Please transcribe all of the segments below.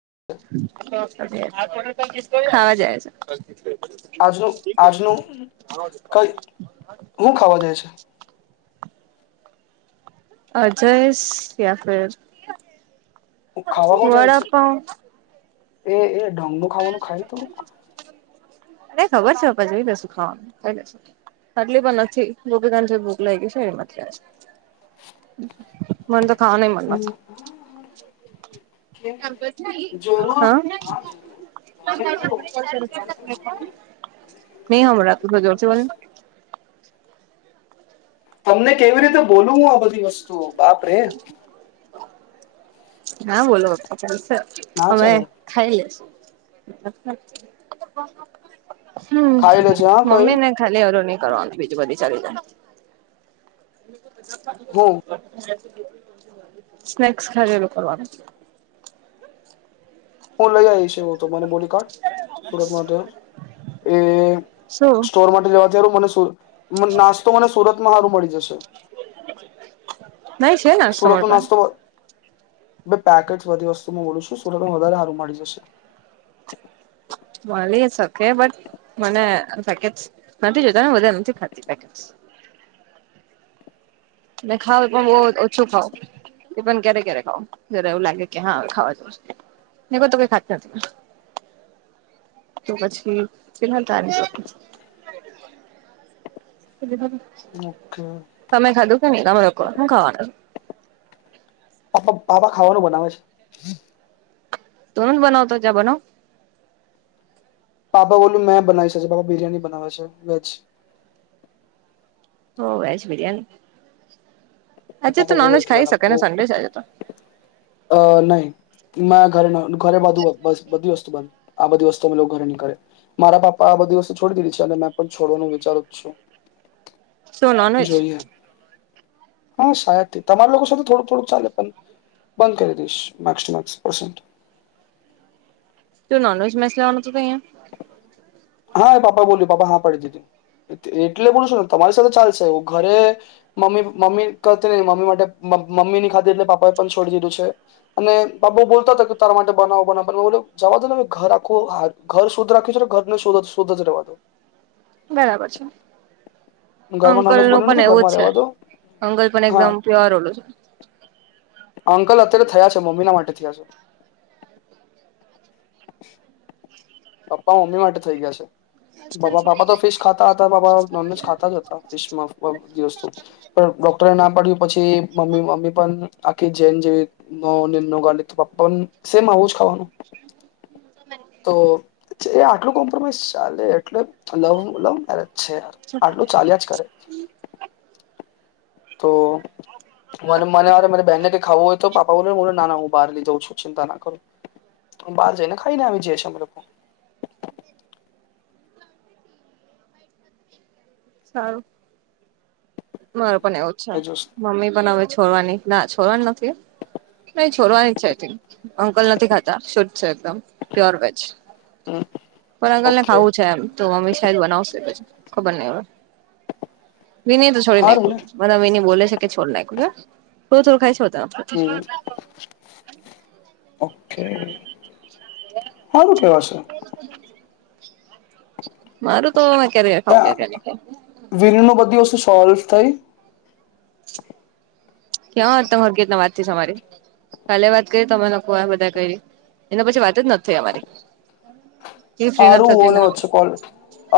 [unintelligible] ખાવા જાય છે આજનું આજનું કઈ હું ખાવા જાય છે અજય યા ફર ખાવા હું જાય છે વડાપઆ એ એ ઢોંગું ખાવાનું ખાય ને તોોડુંક નહી ખબર છે આપ જોઈ દેશુ ખાવાનું ખ દસ [inaudible] આટલી પણ નથી રોગ જો ભૂક લઈ ગઈ છે એમાં મને તો ખાવા નહી મલે જરૂર હા જરૂર તમે તો કેવી રીતે બોલું તમને કેવી નહી રીતે બોલું હમરાતું હું જોરથી બધી બોલને વસ્તુ [inaudible] તમને કેવી રીતે બોલવું હું આ બધી વસ્તુ બાપ રે હા બોલો પપ્પા કોલ છે ના અમે ચાલે ખાઈ લેશુ હમ્મ ખાઈ લેજે હા કઈ મમ્મી ને ખાલી ઓ ન કરવા બીજું બધી ચાલી જાય હું સ્નેક્સ ખરેલું કરવાનું હું લઈ આવીઈશ તો મને બોલી કાઢ સુરતમાં તો એ શું સ્ટોર માટે જવા તારું મને નાસ્તો મને સુરત માં સારું મળી જશે નહી છે ના તમાર સુરતનો પા નાસ્તો પેકેટ બધી વસ્તુમાં ઓોલું છું સુરતમાં વધારે હારું મળ જશે મળી શકે બટ તે મને પેકેટ્સ નથી જોતા ને બધા નથી ખાતી પેકેટ્સ [inaudible] ને ખાવ એ પણ બઉ ઓછું ખાવ એ પણ ક્યારે ક્યારે ખાવ જરા એવું લાગે કે હા હવે ખાવા જ ને કો તો કઈ ખાત નથી તો પછી ફિલહાલ ઓકે તમે ખાધું કે નહી તમે લોકો હું ખાવાના પાપા ખાવાનું બનાવે છે ત બનવતો ત્યા બનાવ જ પાપા બોલ્યું મેં બનાવી શ બાપા બિરિયાની બનાવે છે વેજ હો વેજ બિરયાની [unintelligible] અ તો નહી ઘરે ઘરેધું બધી વસ્તુ બંધ આ બધી વસ્તુ અમે લોકો ઘરે નીકે મારા પાપા આ બધી વસ્તુ છોડી દીધી છે અને મેં પણ છોડવાનું વિચારું જ છું શું નોનવેજ જોઈએ હા શાયદ તમારા લોકો સાથે થોડુંક થોડુંક ચાલે પણ બંધ કરી દઈશ માર્ ટુ માસ પરસન્ટ તો નોનવેજ મસલાઓના તો તહીયા હા પાપા બોલ્યું પાપા હા પડી દીધી એટલે બોલું શું ને તમારી સાથે ચાલશે ઘરે મમ્મી મમ્મી કરતી ન મમ્મી માટે મમ્મી ની ખાતે એટલે પાપા એ પણ છોડી દીધું છે અને બાપા બોલતો હતા કે તારા માટે બનાવો બનાવવા બોલો જવા દો ને ઘર રાખો હર ઘર શુદ્ધ રાખ્યું છ ને ઘર શધ શુદ્ધ જ રહેવા દો બરાબર છે ઘરમાં અંકલ નોનવેજ નું બન્યું પણ નથી એવું જ ઘરમાં છે રહેવાડો અંકલ પણ હા એકદમ પ્યોર ઓલું અંકલ અત્યારે થયા છે મમ્મીના માટે થયા છે પપ્પા મમ્મી માટે થઇ ગયા છે બા બાપા તો ફીશ ખાતા હતા બાપા નોનવેજ ખાતા જ હતા ફીશ માં દિવસ વસ્તુ પણ ડોક્ટર નામ પડ્યું પછી મમ્મી મમ્મી પણ આખી જેન જેવી ગા પપ્પા પણ સેમ. હું જ ખાવાનું? તો એ આટલું કોમ્પ્રોમાઈઝ ચા છે આટલું ચાલ્યા જ છે કરે તો મને મનેરે મને બેહેને કેઈ ખાવું હોય તો પાપા બોલોને બોલો ના હો બાર લઇ જાવ છું ચિતા ના કરો બાર જાયને ખાઈને આ વી જઈ છ એમે લોકો [inaudible] સારું માર પણ એવું જ છે, એ જુસ મમ્મી બનાવે છે, છોડવાની ના છોડવાની નથી નહીં છોડવાની છે, અંકલ નથી ખાતા શુદ્ધ છે, એકદમ પ્યોર વેજ પણ અંકલ ને ઓકે ખાવું છે, એમ તો મમ્મી શાયદ જ બનાવશે પછી ખબર નહી હવે વિની તો છોડી હારું ને નાખ્યું મને વિની બોલે છે કે છોડી નાખું થોડુ થોડુ ખાય છો હમ ઓકે. હારુ કેવાશે. મારું. તો મે ક્યારે ખાઉં ક્યારે ખાઉં વિલ ની બધી વસ્તુ સોલ્વ થઈ. ક્યાં તર કેતના વાત છે તમારી. કાલે વાત કરી તમે લોકો આ બધા કરી એના પછી વાત જ નથી થ અમારી. એ ફ્રી નથી હારું થતી ઓને ને વધચુ કોલ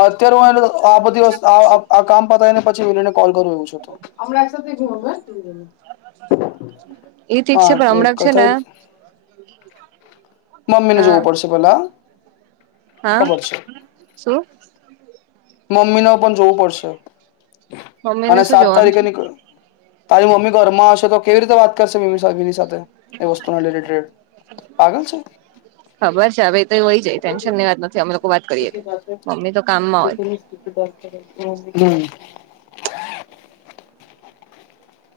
અત્યારે હું આ બધી વસ્તુ આ આ આ કામ પતાને પછી વિની ને કોલ કરુ હમણાં સૂતી હશે એ ઠીક છે પણ એક હમણાં છે ને થઈ મમ્મીને હા જોવું પડશે પેલા હા ખબર છે શું? મમ્મીને પણ જોવું પડશે મમ્મી ને અને શું સાત જોવાનું છે તારીખે નીકળીએ તારી મમ્મી ઘરમાં હશે તો કેવી રીતે વાત કરશે મમ્મીની સાથે એ વસ્તુના રિલેટેડ પાગલ છે [inaudible] ખબર છે હવે તોય હોય જાય ટેન્શન ની વાત નથી અમે લોકો વાત કરીએ મમ્મી તો કામમાં હોય [inaudible]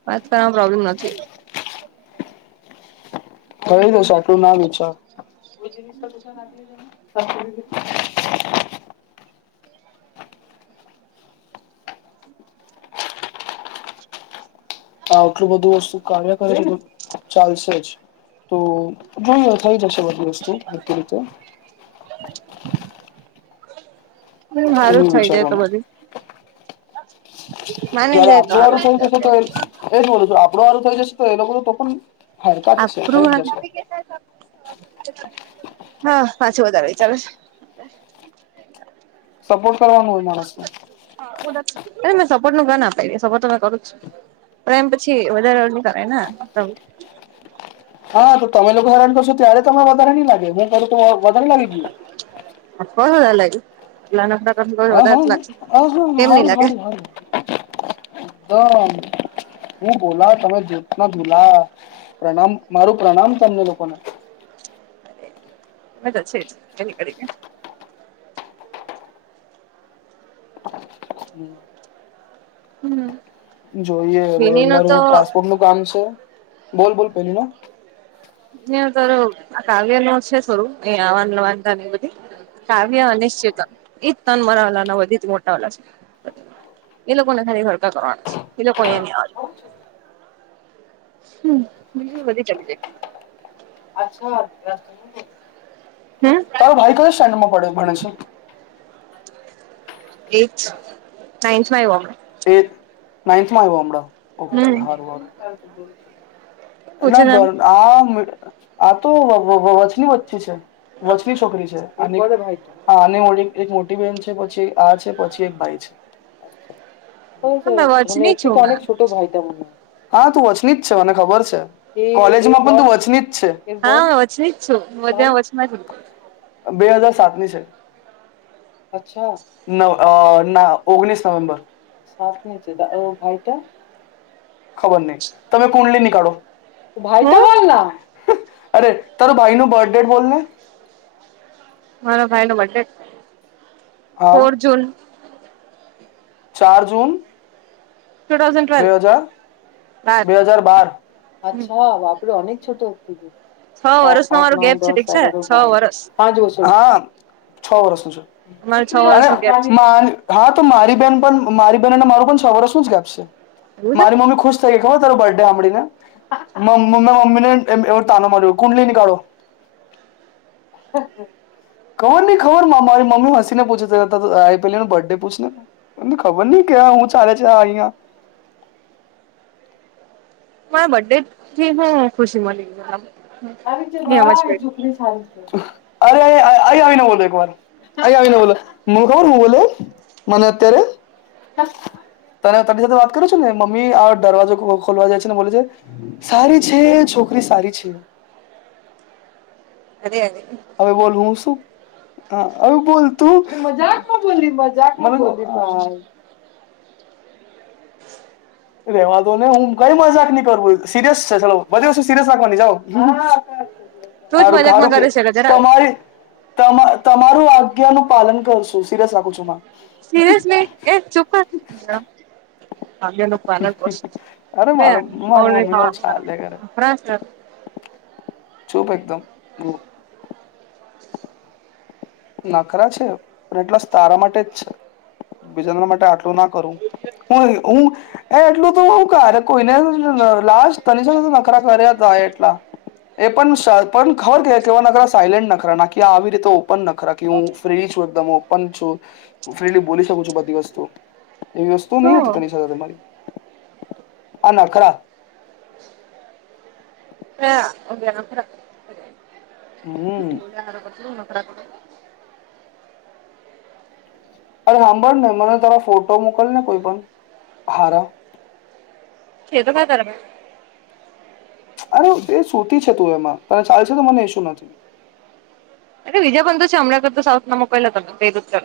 વાત કરવાવામાં પ્રોબ્લમ નથી. થય જશે આટલું ના વિચાર [inaudible] [inaudible] આટલું બધું વસ્તુ કાર્ય કરે ચાલશે જ તો જોઈએ થઈ જશે બધી વસ્તુ હરખી રીતે હારું એનું જ થઇ જાય તો વિચારવાનું બધું માની જયારે જાય તો આપણું વારું હારું થઈ જશે તો એ જ બોલું છું, આપણું વારું થઈ જશે તો એ લોકોને તો પણ હરકત છે થઈ આપણું જ હારુ જશે હા પાછું વધારે વિચારે છે. સપોર્ટ કરવાનું હોય માણસને અરે મેં સપોર્ટ નું કા ના પાડી સપોર્ટ તો મેં કરું જ છું. પ્રેમ પછી વધારે ઓલું નઈ કરેને મતલબ હા તો તમે લોકો ધારણ કરશો ત્યારે તને વધારે નહી લાગે હું, કરું તો વધારે લાગી ગયું [unintelligible] હ હા વધારે લાગશે હા હા કેમ નઈ હારી લાગે હારી હારી. [inaudible] હું બોલા તમે દૂધના ધુલા પ્રણામ મારું પ્રણામ તમને લોકોને [inaudible] [unintelligible] [inaudible] હમ. જોઈએ મારું પાસપોર્ટનું કામ છે બોલ બોલ પેલીના અ તો આ કાવ્ય નો છે થોડું અહીયા આવાન લવાનતા એ બધી કાવ્ય અનિશ્ચિત એજ તન મરા વાલાના બધી જ મોટા વાલા છે એ લોકોને ખાલી ભડકા કરવાના છે, એ લોકો એ નહી આવે [inaudible] હમ બીજું વધી ચલી જાય. અચ્છા રસ્તો ન હમ તારો ભાઈ કયા સ્ટેન્ડર્ડમાં પડે ભણે છે? એઈટ નાઈનથમાં આઇવો. નાઇથમાં આઇવો હમણાં ઓકે હમણાં હમ હારુ હારુ ના પૂછે ઘર તમ આ આ તો વ વ વચની બચી છે. વચની છોકરી છે. હા અને મારી એક મોટી બેહેન છે પછી આ છે પછી એક ભાઈ છે. મે વચની છું મે [unintelligible] હા તું વચલી જ છે મને ખબર છે કોલેજમાં પણ તું વચલી જ છે. હા હું વચની જ છું. હું બધામાં વચમાં રઇસ બે હજાર સાતની છે. અચ્છા ન ના ઓગણીસ નવેમ્બર [unintelligible] ખબર નહી તમે કુંડલી નીકાળો. ભાઈ તો હું બના અરે તારું ભાઈ નું બર્થ ડેટ બોલને મારા ભાઈ નો બર્થ ડેટ હા ફોર જૂન ચાર જૂન ટુ થાઉઝન્ડ ટ્વેલ્વ બે હજાર બાર બે હજાર બાર અચ્છા. છ [unintelligible] સાત વર્ષ નો આઠ મારું ગેપ નવ છે દસ ઠીક છે અગિયાર તો બાર છ વર્ષ પાંચ વષો છ વર્ષ નું અમારે છ છે, વર્ષ નો ગેપ છે અને હા તો મારી બેહેન પણ મારી બહેનને મારું પણ છ વર્ષનું જ ગેપ છે એવું છે મારી મમ્મી ખુશ થઈ ગ જો તાર બર્થડે હાભળીને મ મમ્મી ને એવ તાનો માર કુંડલી નીકાળો [inaudible] ખબર ન ખબર મા મારી મમી હસીને પૂછે છે ત આ પેલીનો બર્ડે પૂછને તમને ખબર નહીં કે હું ચાલે છે આ અહિયાં મારા બર્થડેટથી હું ખુશી મળી? સારી છે, નહી હમજ વાહ એ પડી છોકરી સારી છે. અરે આ અહીં અહીં આવી ને બોલો એક વાર અહીં આવી ને બોલો [unintelligible] મને અત્યારે તમે તની સાથે વાત કરો છો ને મમ્મી આ દરવાજો ખોલવા જાય છે, ને બોલે છે સારી છે છોકરી સારી છે. અ [unintelligible] હવે બોલ હું શું હ હવે બોલ તું મજાકમાં બોલી મજાકમાં બોલી ભાઈ રેવા દો નહી હું કઈ મજાક નહી કરું સિરિયસ છે ચલો બધી વસ્તુ સિરિયસ નાખવાની જા તું જ મજાકમાં હારુંખારું કે કરે છે જરા તમારી તમા તમારું આગ્યાનું પાલન કરશું સિરસખું છું સીરસ એ ચુપ અરે માર મારી મમ્મી ન ચાલે ઘરે [unintelligible] ચૂપ એકદમ હ નખરા છે પણ એટલા તારા માટે જ છે બીજાના માટે આટલું ના કરું. હ હું એ એટલું તો ક કોઈને લ તની સાથે નખરા કર્યા હતા એ પણ ખબર કેવા ન સાયલેન્ટ નખરા નાખ આવી રીતે ઓપન નખ ખરા કે હું ફ્રી છું, એકદમ ઓપન છું, ફ્રીલી બોલી શકું છું, બધી વસ્તુ એવી વસ્તુ નહી હતી તની સાથે તમારી આ ના ખરા અવે હમ અરે સાંભળ ને મને તાર ફોટો મોકલ ને કોઈ પણ હારા છે તો ખરા અરે તે સ સુતી છે તું એમાં તને ચાલે છે તો મને એસું નથી એટલે બીજા પણન તો છે હમણાં કર તો સાઉથનામાં પેલા તમે પ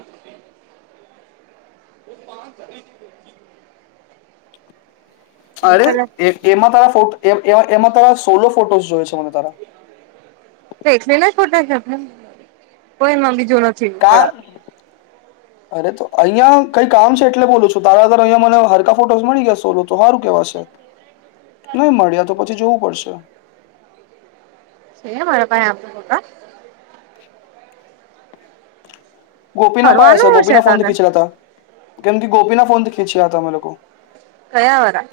હરે મોકલા એ એમાં ત એમાં તારા સોલો ફોટોસ જોય છે મને તારા તો એટલે ના ખોટા છે કોઈ એમાં બીજું નથી મળ કા અરે તો અહિયાં કઈ કામ છે એટલે બોલો છું તારા તર અહંયા મને હરકા ફોટોસ મળી ગયા સોલો તો સારું કેવા નહી મળ્યા તો પછી જોવું પડશે મારા પાસે આપ પા ગોપીના પાયા હ ફરવાનું હશે ગોપીના ફોનથી તને ખીંચ્યા હતા કેમ કે ગોપીના ફોનથી ખીંચ્યા હતા અમે લોકો કયા હોરા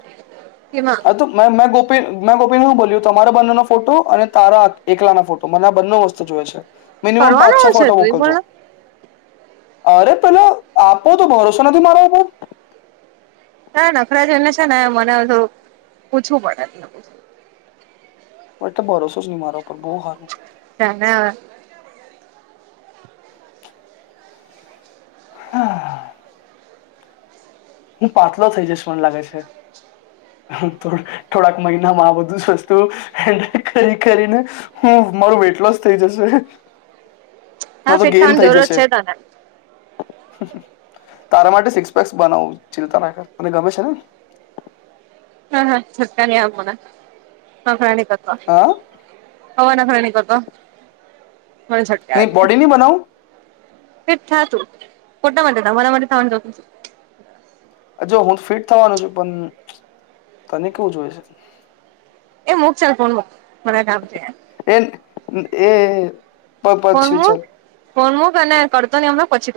હ તો મે મેં ગોપ મેં ગોપીને શું બોલ્યું તમારા બંને નો ફોટો અને તારા એકલા ના ફોટો મને આ બંને વસ્તુ જોય છે મિનિમમ પાંચ ફરવાનું છો હશે ફોટો તું એ મોકલજો પણ અરે પેલો આપો તો ભરોસો નથી મારા ઉપર ના નખરા જોઈને છે ને મનેધું પૂછવું પડેને એટલે ભરોસો જ નહી મારા ઉપર બહુ સારું તને હા હું પાતલો થઇ જસ મને લાગે છે થોડાક મહિનામાં આ બધું જ વસ્તુ હેન્ડલ કરી કરીને હું મારું વેટ લોસ થઈ જશે હા ના તો ફિટ ગેન થવાની થઈ જરૂરત જશે છે તને તારા માટે સિક્સ પેક્સ બનાવવું છે તર મને ગમે છે ને હા હા સરક્કણી આમોના હ પ્રણીક હા તત્વ હ નિકતો નહી બોડી નહી બનાવ એ થ તું પોટા માટે તમારા માટે થ જો હું ફિટ થવાનું છું પણ તને કેવું જોઈ એ છે. મુક ચલ ફોન મારે કામ છે. એક એ પ ફોન પછી મૂક ચાલ. ફોન મુક અને કરતો ની હમણાં પછી